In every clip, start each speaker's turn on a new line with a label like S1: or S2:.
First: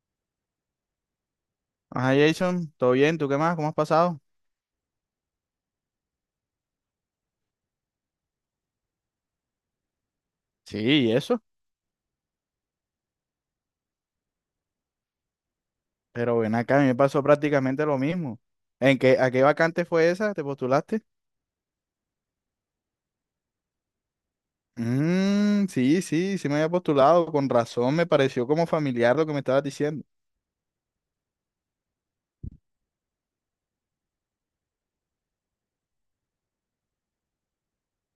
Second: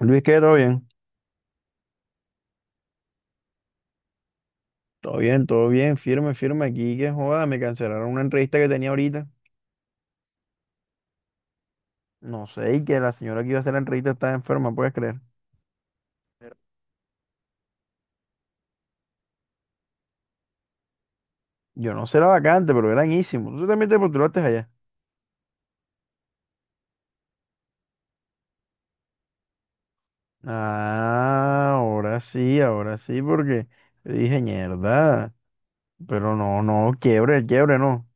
S1: Luis, ¿qué? ¿Todo bien?
S2: Ajá, Jason, ¿todo bien? ¿Tú qué más? ¿Cómo has pasado?
S1: Todo bien, todo bien, firme, firme aquí, que joda, me cancelaron una entrevista que tenía ahorita.
S2: Sí, ¿y eso?
S1: No sé, y que la señora que iba a hacer la entrevista estaba enferma, ¿puedes creer?
S2: Pero ven acá, a mí me pasó prácticamente lo mismo. ¿En qué, a qué vacante fue esa? ¿Te postulaste?
S1: Yo no sé la vacante, pero era enísimo. Tú también te postulaste allá.
S2: Mm, sí, me había postulado. Con razón, me pareció como familiar lo que me estabas diciendo.
S1: Ah, ahora sí, porque yo dije, mierda, pero no, no, quiebre, quiebre, no.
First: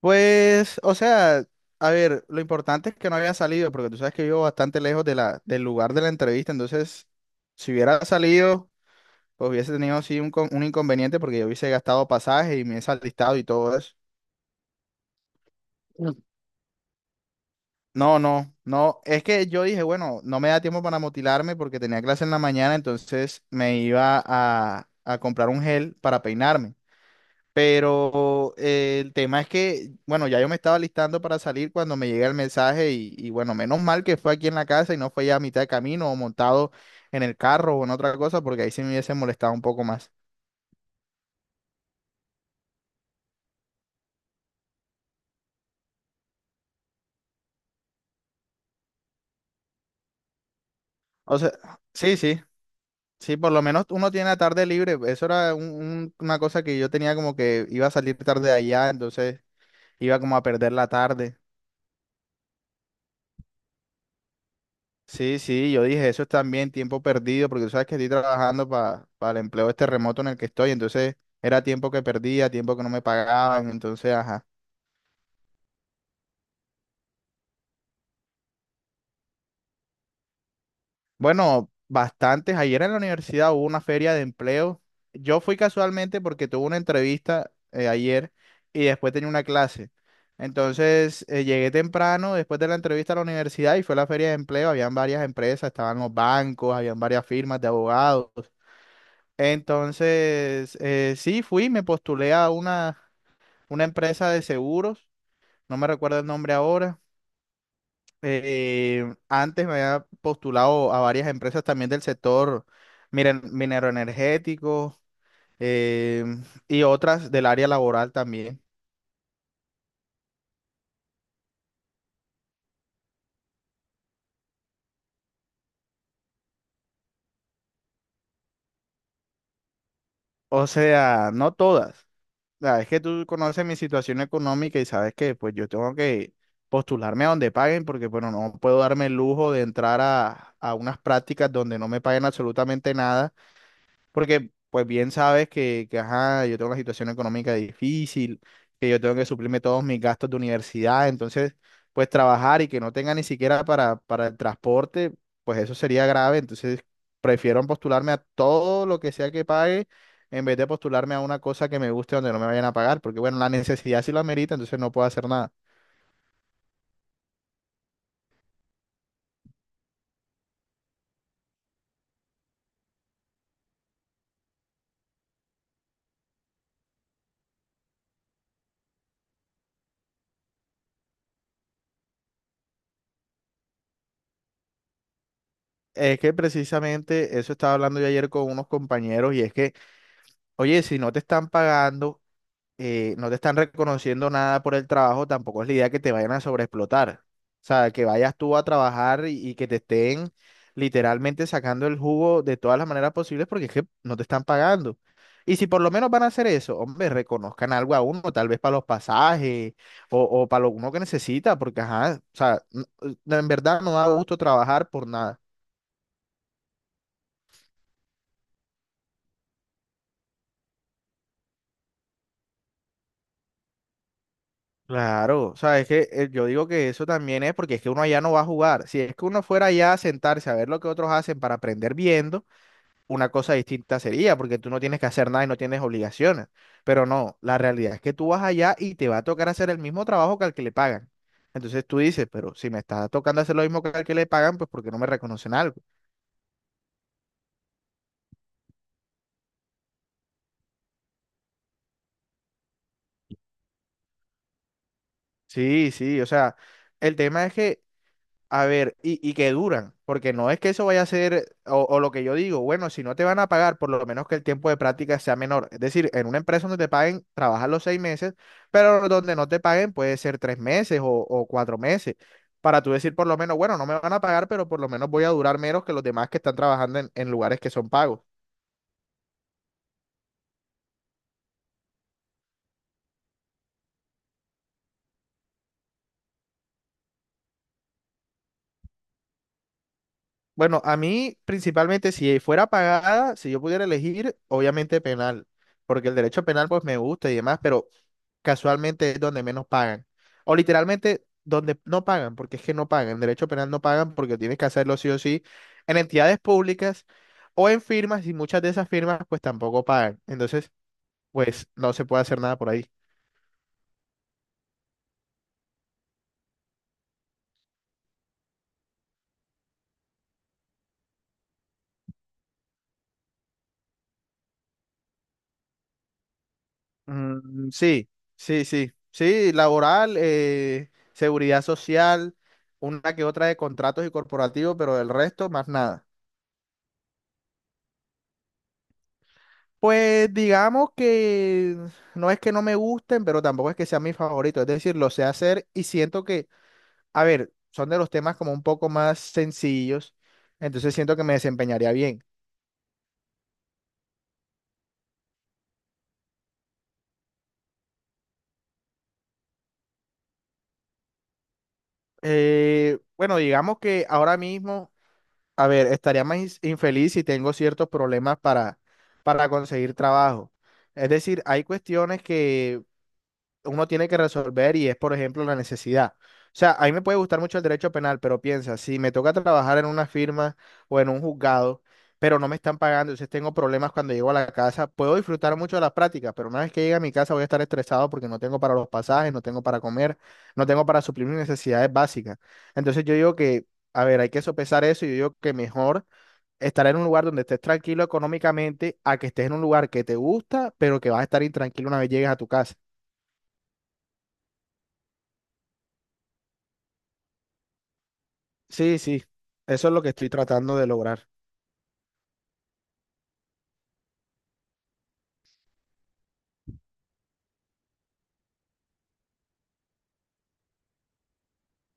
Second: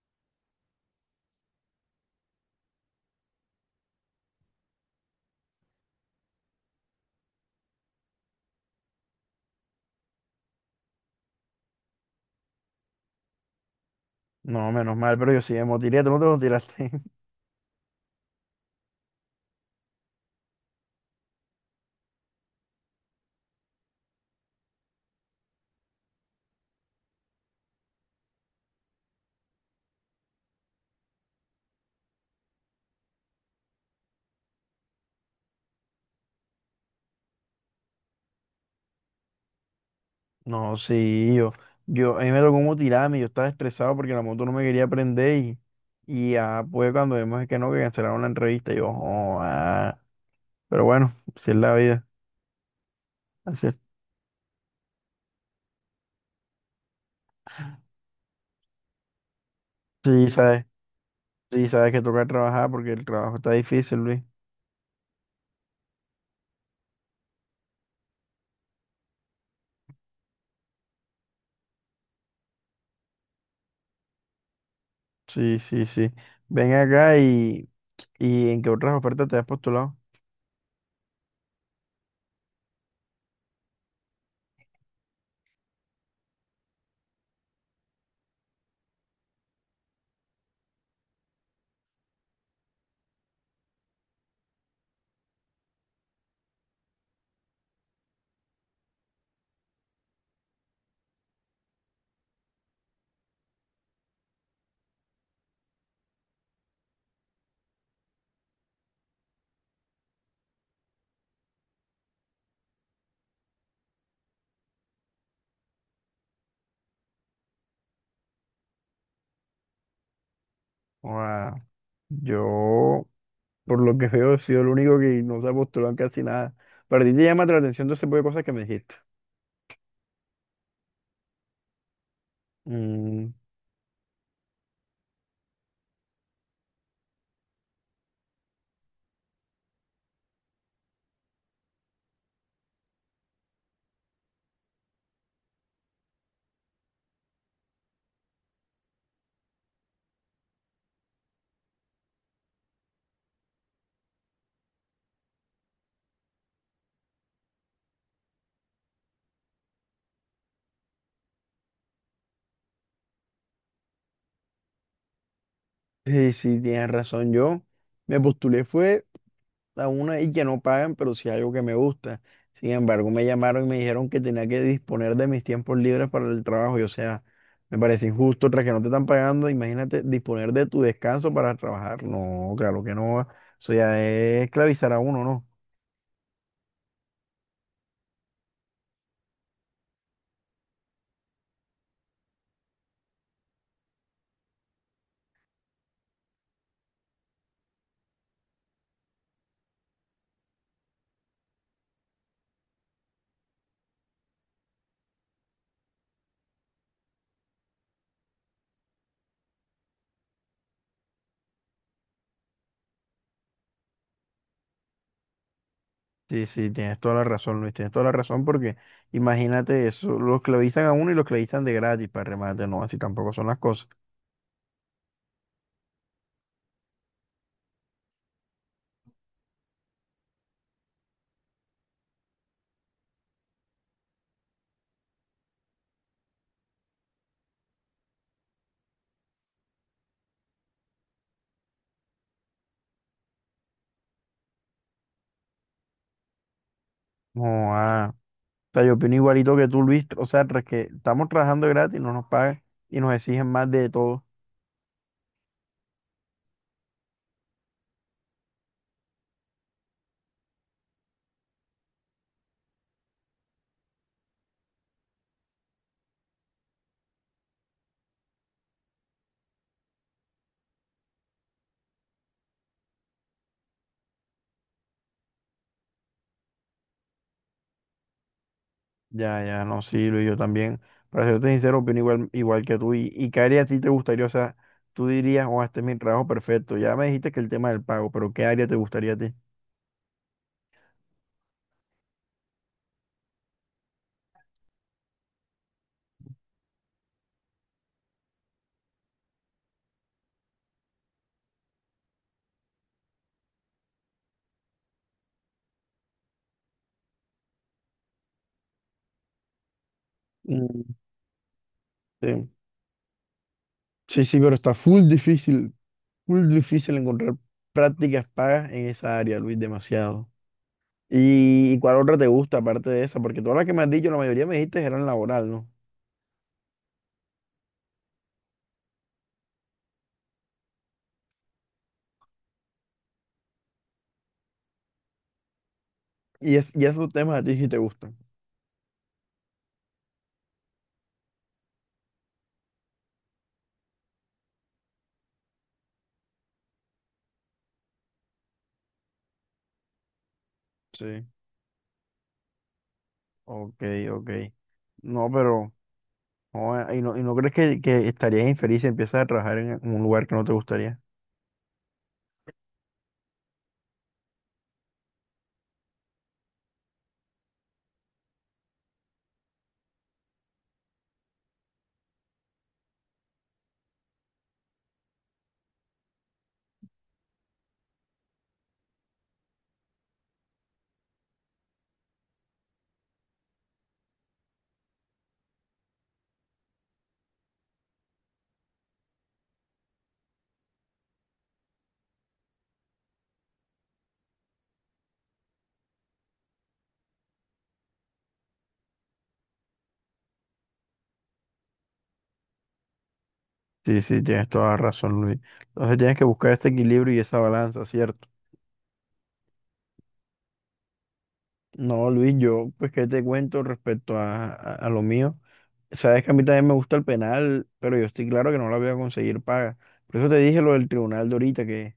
S2: Pues, o sea, a ver, lo importante es que no había salido, porque tú sabes que vivo bastante lejos de del lugar de la entrevista, entonces, si hubiera salido, pues hubiese tenido sí un, un inconveniente porque yo hubiese gastado pasaje y me he alistado y todo eso.
S1: No, menos mal, pero yo sí me motilé, tú no te motilaste.
S2: No, no, no. Es que yo dije, bueno, no me da tiempo para motilarme porque tenía clase en la mañana, entonces me iba a comprar un gel para peinarme. Pero el tema es que, bueno, ya yo me estaba listando para salir cuando me llega el mensaje y bueno, menos mal que fue aquí en la casa y no fue ya a mitad de camino o montado en el carro o en otra cosa porque ahí sí me hubiese molestado un poco más.
S1: No, sí, yo, a mí me tocó motilarme, yo estaba estresado porque la moto no me quería prender y ya, pues cuando vimos que no, que cancelaron la entrevista, yo, oh, ah. Pero bueno,
S2: O
S1: si
S2: sea,
S1: es la vida,
S2: sí, sí. Sí, por lo
S1: así es.
S2: menos uno tiene la tarde libre. Eso era una cosa que yo tenía como que iba a salir tarde de allá, entonces iba
S1: Sí,
S2: como a
S1: sabes,
S2: perder la tarde.
S1: sí, sabes que toca trabajar porque el trabajo está difícil, Luis.
S2: Sí, sí, yo dije, eso es también tiempo perdido, porque tú sabes que estoy trabajando para el empleo este remoto en el que estoy, entonces era tiempo que perdía, tiempo que no me pagaban, entonces, ajá.
S1: Sí, sí, sí. Ven acá y ¿en qué otras ofertas te has postulado?
S2: Bueno, bastantes. Ayer en la universidad hubo una feria de empleo. Yo fui casualmente porque tuve una entrevista ayer y después tenía una clase. Entonces, llegué temprano después de la entrevista a la universidad y fue la feria de empleo. Habían varias empresas, estaban los bancos, habían varias firmas de abogados. Entonces, sí, fui, me postulé a una empresa de seguros, no me recuerdo el nombre ahora. Antes me había postulado a varias empresas también del sector mineroenergético eh, y otras del área laboral también.
S1: Oh, ah, yo, por lo que veo, he sido el único que no se ha postulado en casi nada. Pero a ti te llama la atención todo ese tipo de cosas que me dijiste.
S2: O sea, no todas. La verdad es que tú
S1: Mm.
S2: conoces mi situación económica y sabes que pues yo tengo que postularme a donde paguen porque bueno, no puedo darme el lujo de entrar a unas prácticas donde no me paguen absolutamente nada. Porque, pues bien sabes que, ajá, yo tengo una situación económica difícil, que yo tengo que suplirme todos mis gastos de universidad, entonces, pues trabajar y que no tenga ni siquiera para el transporte, pues eso sería grave, entonces prefiero postularme a todo lo que sea que pague en vez de postularme a una cosa que me guste donde no me vayan a pagar, porque bueno, la necesidad sí lo amerita, entonces no puedo hacer nada.
S1: Sí, sí, tienes razón. Yo me postulé fue a una y que no pagan, pero sí algo que me gusta. Sin embargo, me llamaron y me dijeron que tenía que disponer de mis tiempos libres para el trabajo. Y o sea, me parece injusto, tras que no te están pagando, imagínate disponer de tu descanso para trabajar. No, claro que no. Eso ya es esclavizar a uno, ¿no?
S2: Es que precisamente eso estaba hablando yo ayer con unos compañeros y es que, oye, si no te están pagando no te están reconociendo nada por el trabajo, tampoco es la idea que te vayan a sobreexplotar. O sea, que vayas tú a trabajar y que te estén literalmente sacando el jugo de todas las maneras posibles porque es que no te están pagando. Y si por lo menos van a hacer eso, hombre, reconozcan algo a uno, tal vez para los pasajes o para lo uno que necesita, porque ajá, o sea, en verdad no da gusto trabajar por nada.
S1: Sí, sí, tienes toda la razón, Luis. Tienes toda la razón porque imagínate eso, lo esclavizan a uno y lo esclavizan de gratis para remate. No, así tampoco son las cosas.
S2: Claro, o sea, es que yo digo que eso también es porque es que uno allá no va a jugar. Si es que uno fuera allá a sentarse a ver lo que otros hacen para aprender viendo, una cosa distinta sería, porque tú no tienes que hacer nada y no tienes obligaciones. Pero no, la realidad es que tú vas allá y te va a tocar hacer el mismo trabajo que al que le pagan. Entonces tú dices, pero si me está tocando hacer lo mismo que al que le pagan, pues porque no me reconocen algo.
S1: No, ah. O sea, yo opino igualito que tú, Luis. O sea, tras que estamos trabajando gratis, no nos pagan y nos exigen más de todo.
S2: Sí, sí, o sea, el tema es que, a ver, y que duran, porque no es que eso vaya a ser, o lo que yo digo, bueno, si no te van a pagar, por lo menos que el tiempo de práctica sea menor. Es decir, en una empresa donde te paguen, trabajas los 6 meses, pero donde no te paguen puede ser 3 meses o 4 meses, para tú decir por lo menos, bueno, no me van a pagar, pero por lo menos voy a durar menos que los demás que están trabajando en lugares que son pagos.
S1: Ya, ya, no, sí, Luis, yo también. Para serte sincero, opino igual, igual que tú. Y qué área a ti te gustaría? O sea, tú dirías, oh, este es mi trabajo perfecto. Ya me dijiste que el tema del pago, pero ¿qué área te gustaría a ti?
S2: Bueno, a mí principalmente si fuera pagada, si yo pudiera elegir, obviamente penal, porque el derecho penal pues me gusta y demás, pero casualmente es donde menos pagan. O literalmente donde no pagan, porque es que no pagan. En derecho penal no pagan porque tienes que hacerlo sí o sí en entidades públicas o en firmas y muchas de esas firmas pues tampoco pagan. Entonces,
S1: Mm,
S2: pues no se puede hacer
S1: sí.
S2: nada por ahí.
S1: Sí, sí, pero está full difícil encontrar prácticas pagas en esa área, Luis, demasiado. Y cuál otra te gusta aparte de esa? Porque todas las que me has dicho, la mayoría me dijiste eran laboral, ¿no?
S2: Mm, sí, laboral, seguridad social, una que otra de contratos y corporativos, pero del resto, más nada.
S1: Y, es, y esos temas a ti sí te gustan.
S2: Pues digamos que no es que no me gusten, pero tampoco es que sea mi favorito, es decir, lo sé hacer y siento que, a ver, son de los temas como un poco más sencillos, entonces siento
S1: Sí.
S2: que me desempeñaría bien.
S1: Ok, ok. No, pero... joder, y no crees que estarías infeliz si empiezas a trabajar en un lugar que no te gustaría?
S2: Bueno, digamos que ahora mismo... A ver, estaría más infeliz si tengo ciertos problemas para conseguir trabajo. Es decir, hay cuestiones que uno tiene que resolver y es, por ejemplo, la necesidad. O sea, a mí me puede gustar mucho el derecho penal, pero piensa, si me toca trabajar en una firma o en un juzgado, pero no me están pagando, entonces tengo problemas cuando llego a la casa, puedo disfrutar mucho de las prácticas, pero una vez que llegue a mi casa voy a estar estresado porque no tengo para los pasajes, no tengo para comer, no tengo para suplir mis necesidades básicas. Entonces yo digo que, a ver, hay que sopesar eso y yo digo que mejor estar en un lugar donde estés tranquilo económicamente a que estés en un lugar que te gusta, pero que vas a estar intranquilo una vez llegues a tu casa.
S1: Sí, sí, tienes toda la razón, Luis. Entonces tienes que buscar ese equilibrio y esa balanza, ¿cierto?
S2: Sí, sí, eso es lo que estoy tratando de lograr.
S1: No, Luis, yo, pues, ¿qué te cuento respecto a lo mío? Sabes que a mí también me gusta el penal, pero yo estoy claro que no la voy a conseguir paga. Por eso te dije lo del tribunal de ahorita, que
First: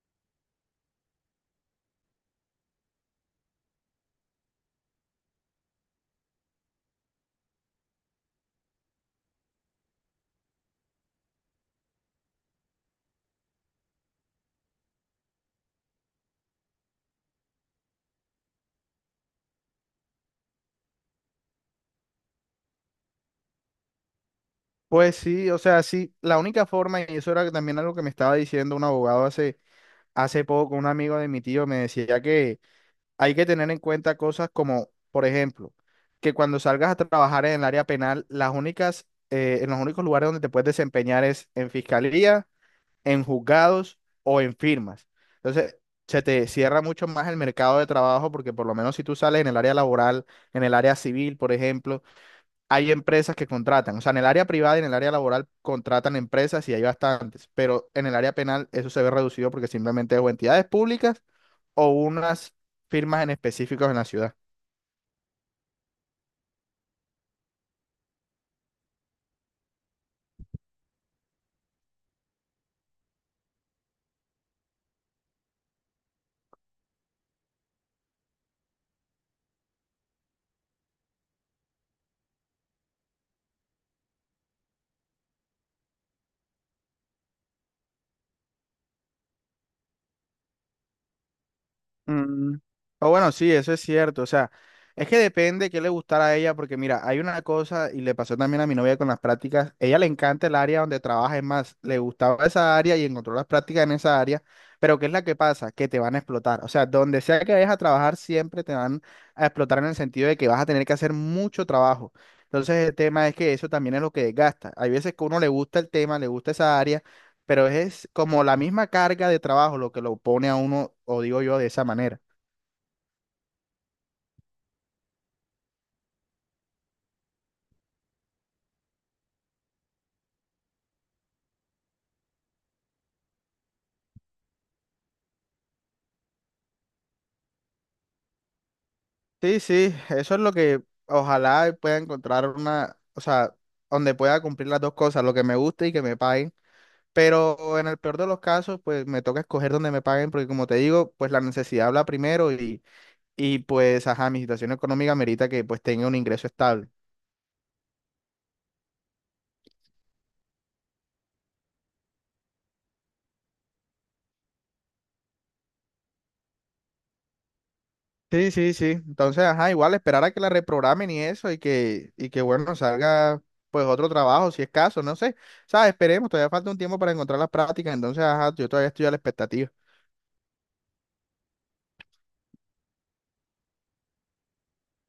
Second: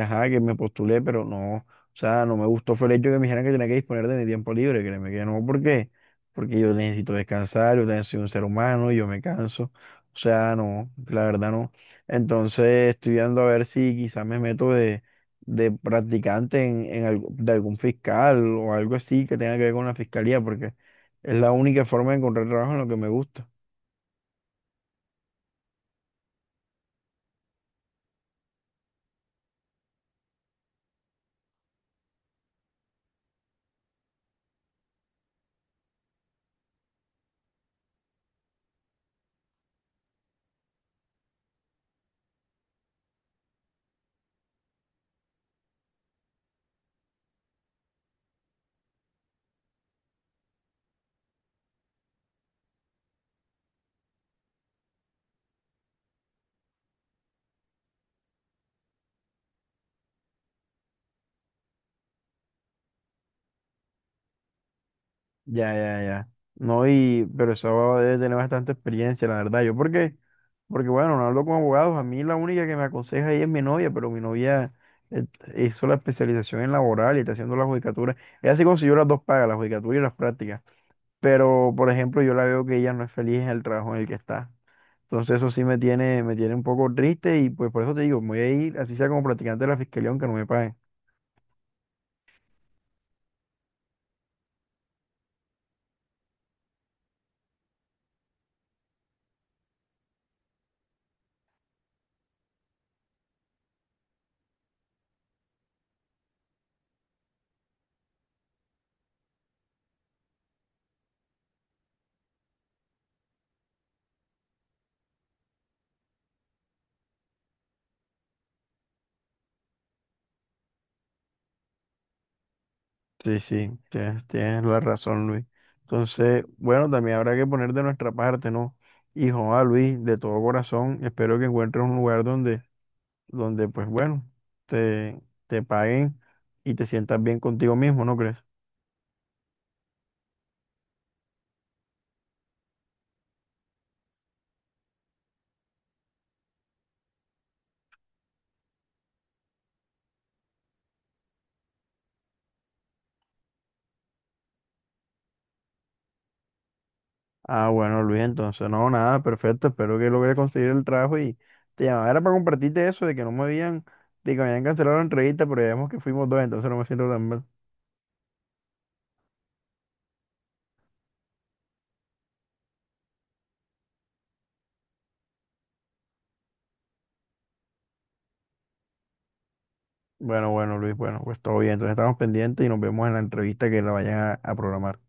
S1: ajá, que me postulé, pero no, o sea, no me gustó fue el hecho que me dijeran que tenía que disponer de mi tiempo libre, créeme que no, ¿por qué? Porque yo necesito descansar, yo también soy un ser humano, yo me canso, o sea, no, la verdad no. Entonces estoy viendo a ver si quizás me meto de practicante en algo- de algún fiscal o algo así que tenga que ver con la fiscalía, porque es la única forma de encontrar trabajo en lo que me gusta.
S2: Pues sí, o sea, sí, la única forma, y eso era también algo que me estaba diciendo un abogado hace poco, un amigo de mi tío me decía que hay que tener en cuenta cosas como, por ejemplo, que cuando salgas a trabajar en el área penal, las únicas, en los únicos lugares donde te puedes desempeñar es en fiscalía, en juzgados o en firmas. Entonces, se te cierra mucho más el mercado de trabajo porque por lo menos si tú sales en el área laboral, en el área civil, por ejemplo, hay empresas que contratan. O sea, en el área privada y en el área laboral contratan empresas y hay bastantes, pero en el área penal eso se ve reducido porque simplemente es o entidades públicas o unas firmas en específicos en la ciudad.
S1: Ya, ya, ya. No, y, pero eso debe tener bastante experiencia, la verdad. Yo, ¿por qué? Porque bueno, no hablo con abogados. A mí la única que me aconseja ahí es mi novia, pero mi novia eh, hizo la especialización en laboral y está haciendo la judicatura. Ella sí consiguió las dos pagas, la judicatura y las prácticas. Pero, por ejemplo, yo la veo que ella no es feliz en el trabajo en el que está. Entonces eso sí me tiene un poco triste y pues por eso te digo, me voy a ir, así sea como practicante de la fiscalía, aunque no me paguen.
S2: Mm, o bueno, sí, eso es cierto. O sea, es que depende qué le gustará a ella, porque mira, hay una cosa, y le pasó también a mi novia con las prácticas, ella le encanta el área donde trabaja, es más, le gustaba esa área y encontró las prácticas en esa área, pero ¿qué es la que pasa? Que te van a explotar. O sea, donde sea que vayas a trabajar, siempre te van a explotar en el sentido de que vas a tener que hacer mucho trabajo. Entonces, el tema es que eso también es lo que desgasta. Hay veces que a uno le gusta el tema, le gusta esa área, pero es como la misma carga de trabajo lo que lo pone a uno, o digo yo, de esa manera.
S1: Sí, sí, tienes, tienes la razón, Luis. Entonces, bueno, también habrá que poner de nuestra parte, ¿no? Hijo, a Luis, de todo corazón, espero que encuentres un lugar donde donde pues bueno, te, te paguen y te sientas bien contigo mismo, ¿no crees?
S2: Sí, sí, eso es lo que ojalá pueda encontrar una, o sea, donde pueda cumplir las dos cosas, lo que me guste y que me paguen. Pero en el peor de los casos, pues me toca escoger donde me paguen, porque como te digo, pues la necesidad habla primero y pues, ajá, mi situación económica merita que pues tenga un ingreso estable.
S1: Ah, bueno, Luis, entonces no, nada, perfecto, espero que logres conseguir el trabajo y te llamaba era para compartirte eso de que no me habían, de que me habían cancelado la entrevista, pero ya vemos que fuimos dos, entonces no me siento tan mal.
S2: Sí, sí, sí. Entonces, ajá, igual esperar a que la reprogramen y eso y que bueno, salga pues otro trabajo, si es caso, no sé. O sea, esperemos, todavía falta un tiempo para encontrar las prácticas, entonces, ajá, yo todavía estoy a la expectativa.
S1: Bueno, bueno, Luis, bueno, pues todo bien, entonces estamos pendientes y nos vemos en la entrevista que la vayan a programar.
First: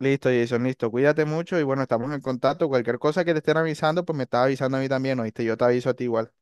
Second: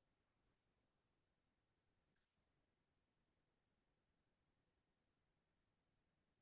S2: Listo, Jason, listo. Cuídate mucho y bueno, estamos en contacto. Cualquier cosa que te estén avisando, pues me estás avisando a mí también, ¿oíste? Yo te aviso a ti igual.